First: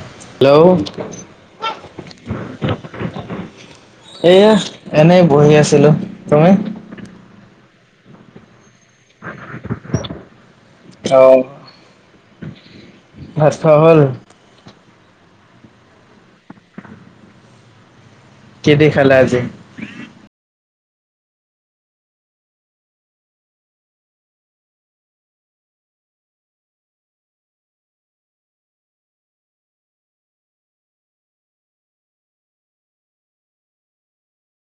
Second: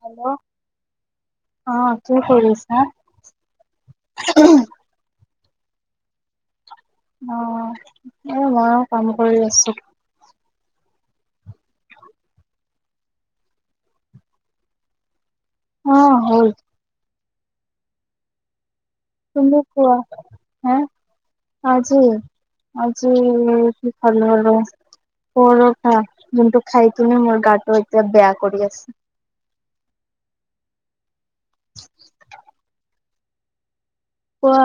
Hello অ কি কৰিছা এয়া এনেই বহি আছিলোঁ তুমি- অ এই ময়ো কাম কৰি আছো আ ভাত খোৱা হ'ল? অ হ'ল। কি দি খালা আজি? তুমি কোৱা হে আজি- আজি কি খালোঁ ৰহ পৰঠা। যোনটো খাই কিনে মোৰ গাটো এতিয়া বেয়া কৰি আছে। [inaudible] কোৱা।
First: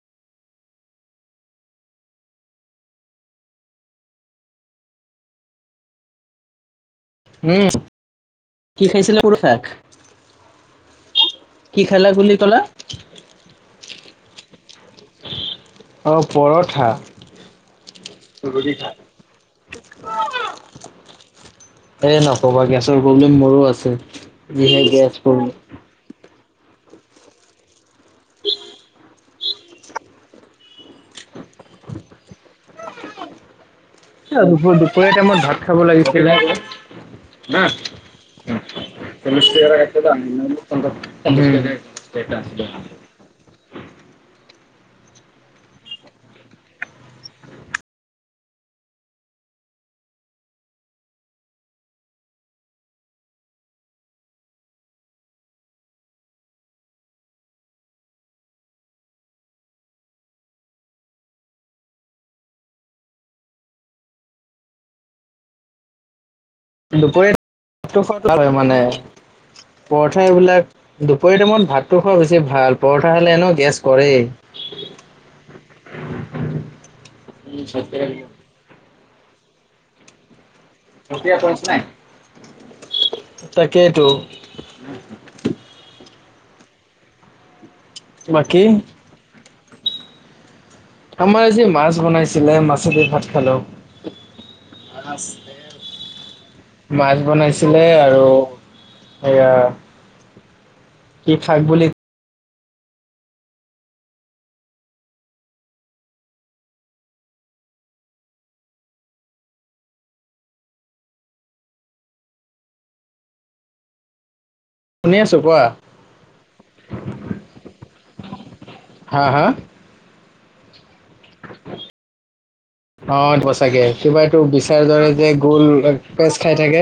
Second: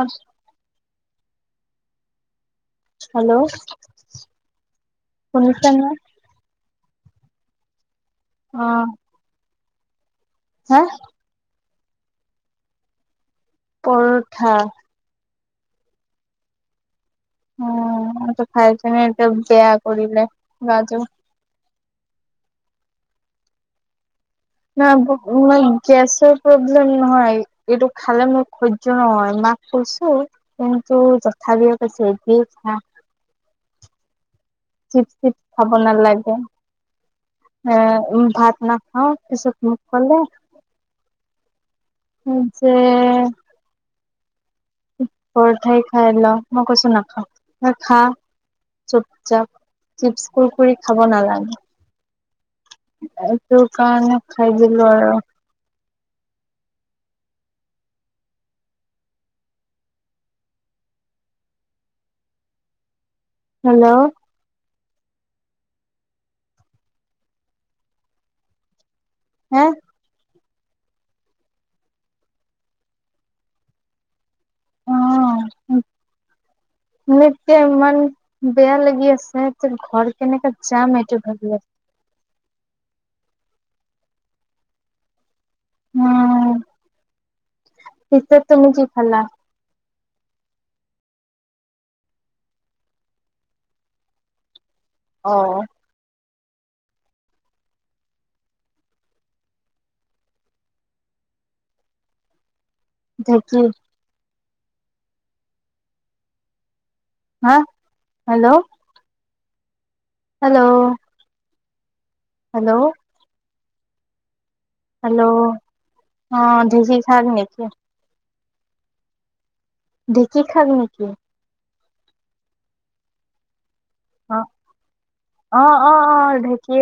হেল্ল' শুনিছা নহয়? উম। অ কি খাইছিলা? [unintelligible] [inaudible] [inaudible] কি খালা বুলি কলা? পৰঠা। অ পৰঠা। উম। এইটো খাইকেনে এতিয়া বেয়া কৰিলে গাটো। এ [unintelligible] প্ৰব্লেম মোৰো আছে। যিহে গেছ প্ৰব্লেম [unintelligible] গেছৰ প্ৰব্লেম নহয় ।এইটো খালে মোৰ সহ্য নহয়। মাক কৈছো কিন্তু তথাপিও কৈছে এইটোৱেই খা। দুপ চিপ দুপৰীয়া চিপ টাইমত ভাত খাব লাগিছিলে। নালাগে এ ভাত নাখাও পিছত মোক কলে যে [unintelligible] পৰঠাই খাই লওঁ। মই কৈছো নাখাও। নহয় খা চুপ চাপ চিপচ্, কুৰকুৰি খাব নালাগে। এইটো কাৰণে খাই দিলো আৰু। হেল্ল'। দুপৰীয়াত [unintelligible] মানে হে পৰঠা এইবিলাক দুপৰীয়া টাইমত ভাতটো খোৱা বেছি ভাল। পৰঠা খালে এনেও গেছ কৰেই। অ।' এতিয়া ইমান বেয়া লাগি আছে। সিহতৰ ঘৰ কেনেকা যাম এইটো ভাবি আছোঁ। তাকেইতো। উম, পিছে বাকী তুমি কি খালা? আমাৰ আজি মাছ বনাইছিলে। মাছেদি ভাত খালোঁ। মাছ অ', তেল। মাছ বনাইছিলে আৰু সেয়া । কি খাম বুলি। ঢেঁকী। অ হেল্লো। হেল্লো। হেল্লো। শুনি হেল্লো আছো কোৱা অ ঢেঁকীয়া শাক। হা হা । ঢেঁকীয়া খালি নেকি। অ সঁচাকে। কিবা এইটো অ', বিচাৰ দৰে যে গোল অ', অ', অ', পেচ খাই ঢেঁকীয়ে থাকে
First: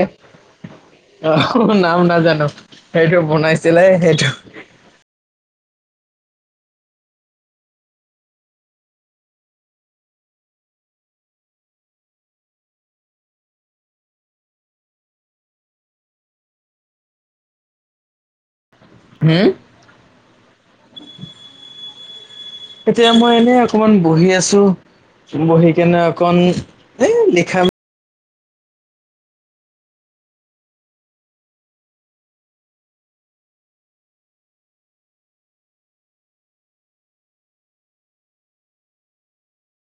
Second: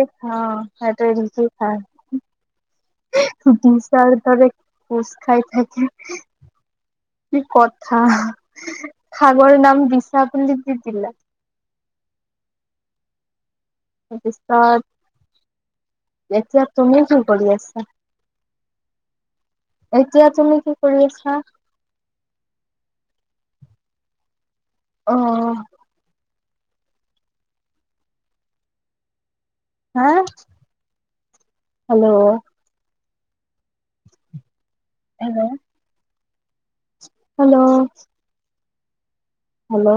সেইটোৱে ।অ ঢেঁকী শাক। হ নাম নাজানো সেইটো বনাইছিলে বিচাৰ সেইটো দৰে । কোচ খাই থাকে কি কথা শাকৰ নাম বিচা বুলি দি দিলা। তাৰ পিছত এতিয়া তুমি কি কৰি আছা। হম এতিয়া তুমি কি কৰি আছা। এতিয়া মই এনে অকমান বহি আছোঁ। অ', বহি কিনে অকন । এই লিখা মা। অঁ hello. Hello. Hello. Hello.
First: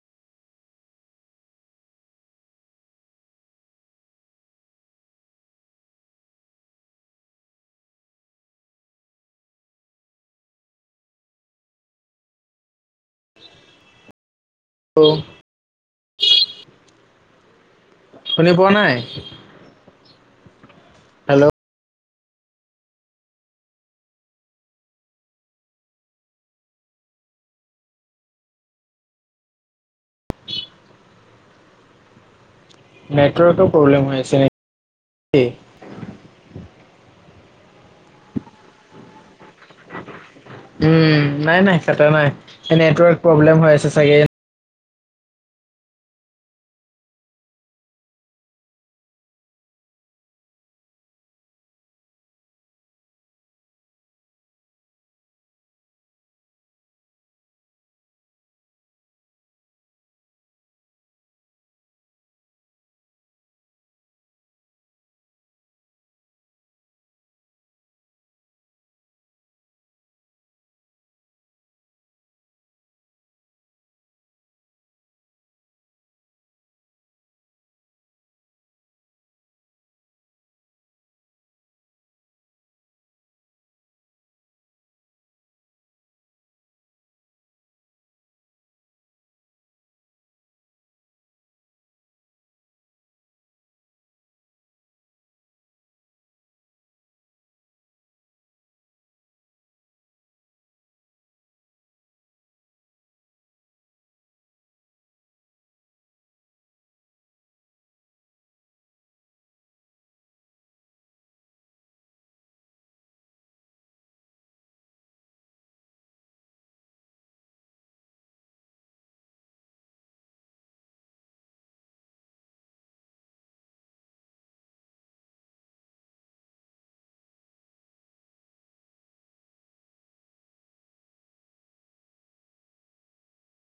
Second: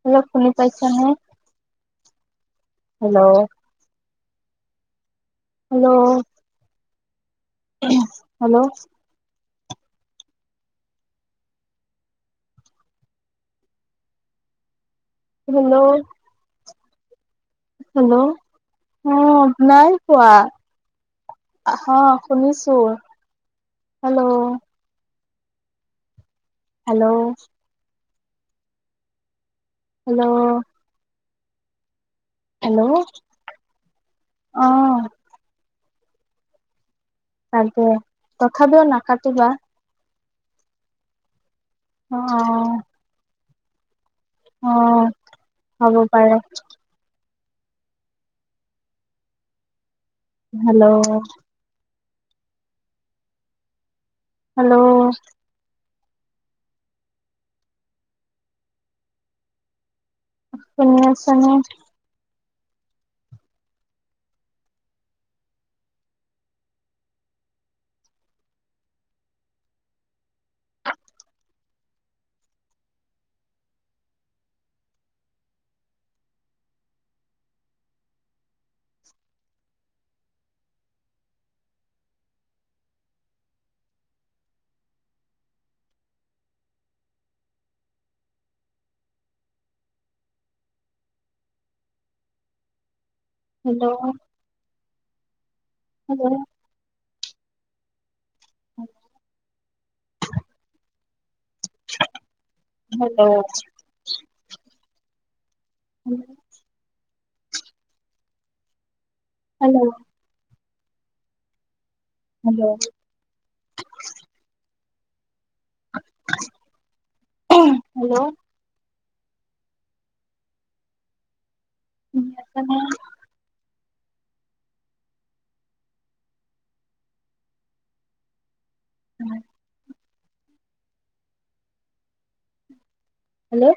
Hello শুনি পাইছানে? হেল্লো? হেল্লো? হেল্লো? অঁ। হেল্লো? হেল্লো'? শুনি পোৱা নাই অ আপোনাৰ--। কোৱা। হেল্ল' আঁহ। শুনিছো hello. Hello. Hello. Network problem হৈ আছেনে অ এই। তাকে তথাপিওঁ নাকাটিবা। উম্' নাই-নাই। কাটা অ নাই নেটৱৰ্ক প্ৰব্লেম। প্ৰব্লেম হৈ আছে চাগে। অ, হ'ব পাৰে--। হেল্ল'? হেল্ল'? শুনি আছে নে? হেল্ল'? হেল্ল'? হেল্ল'? উম। হ [unintelligible] হেল্ল'? হেল্ল'? [unintelligible] উম। হেল্ল'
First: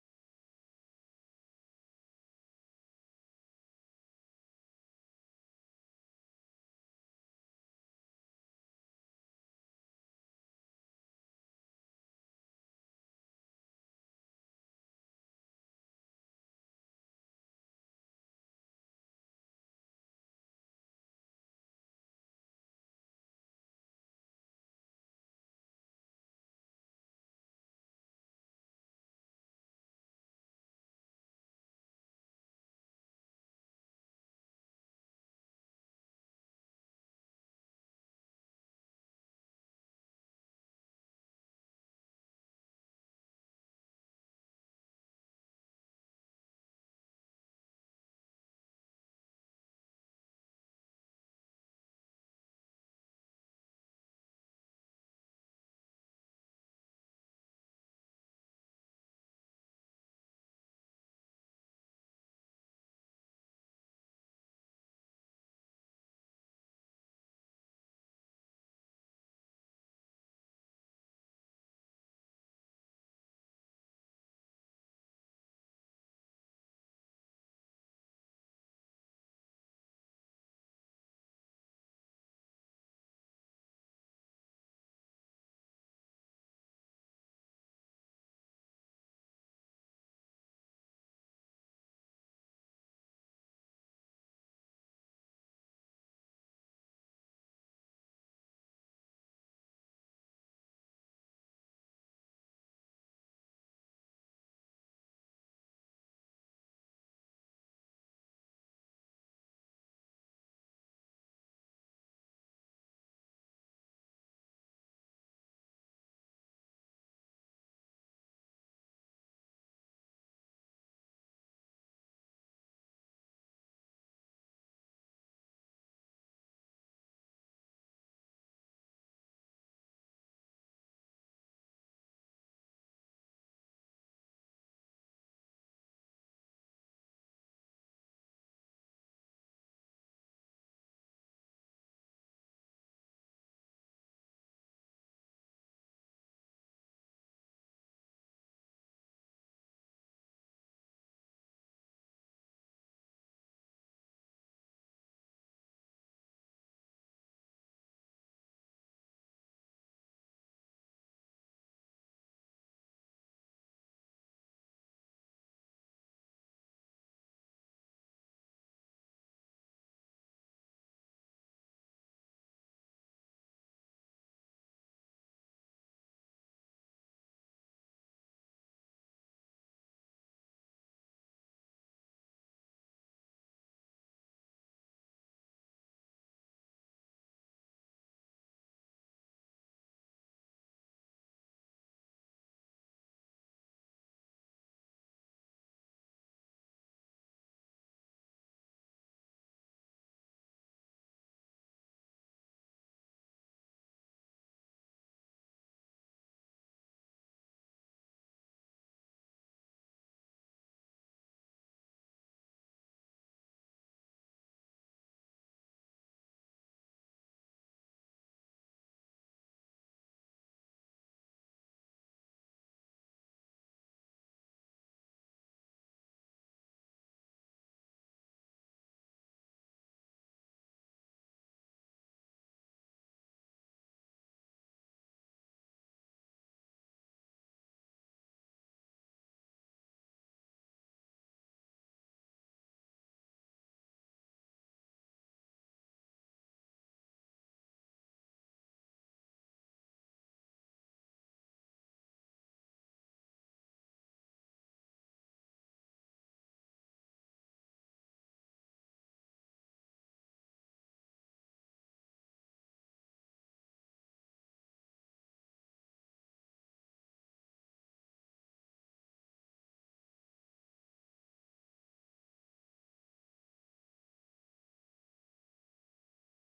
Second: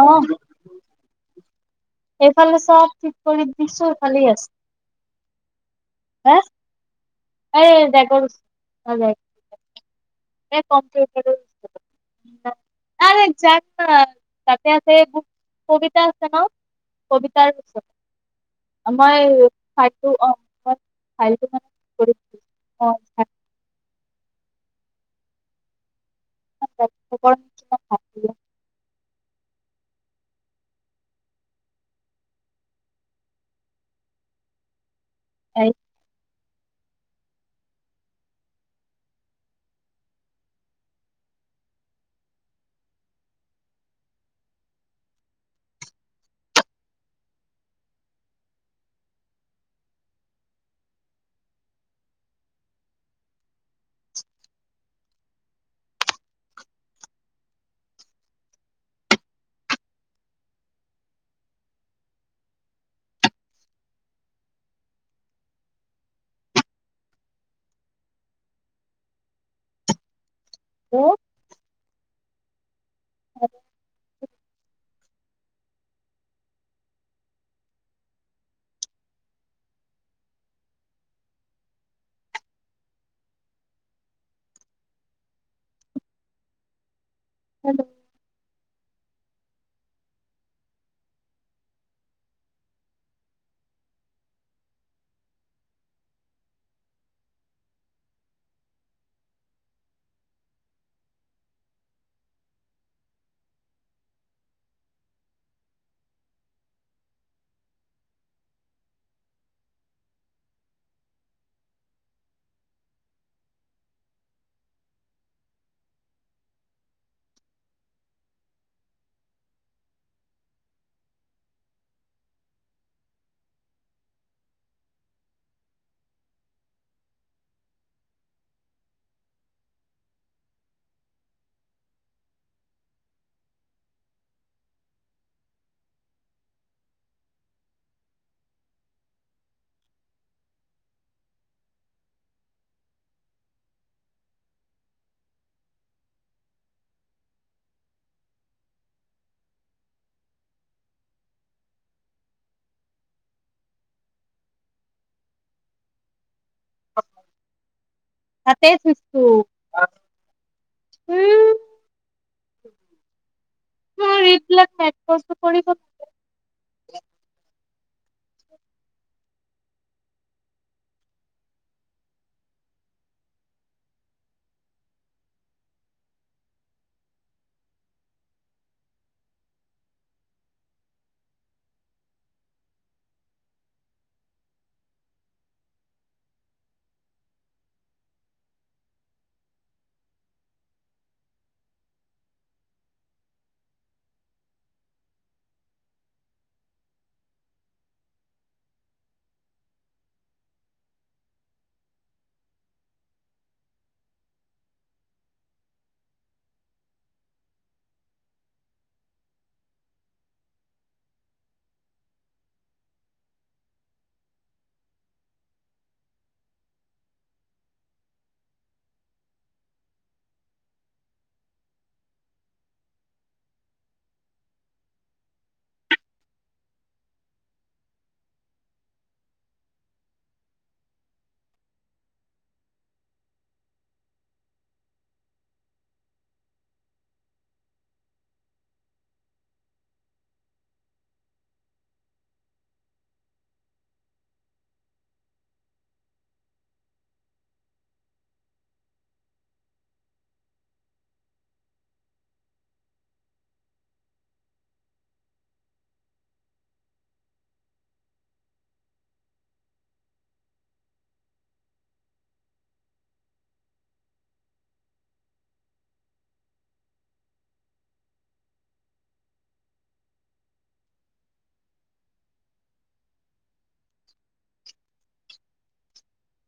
আহ। এইফালে চব ঠিক কৰি দৃশশফালেই আছে হা [unintelligible] এই দে অ দে [unintelligible] য তাতে আছে কবিতা আছে ন কবিতাৰ চ মইাই অ মইানে আহ [unintelligible] [unintelligible] স। [unintelligible] আহ। আৰু। হল [unintelligible] তাতে উ এইবিলাক কৰিব ল [unintelligible]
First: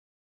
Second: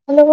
হেল্ল'।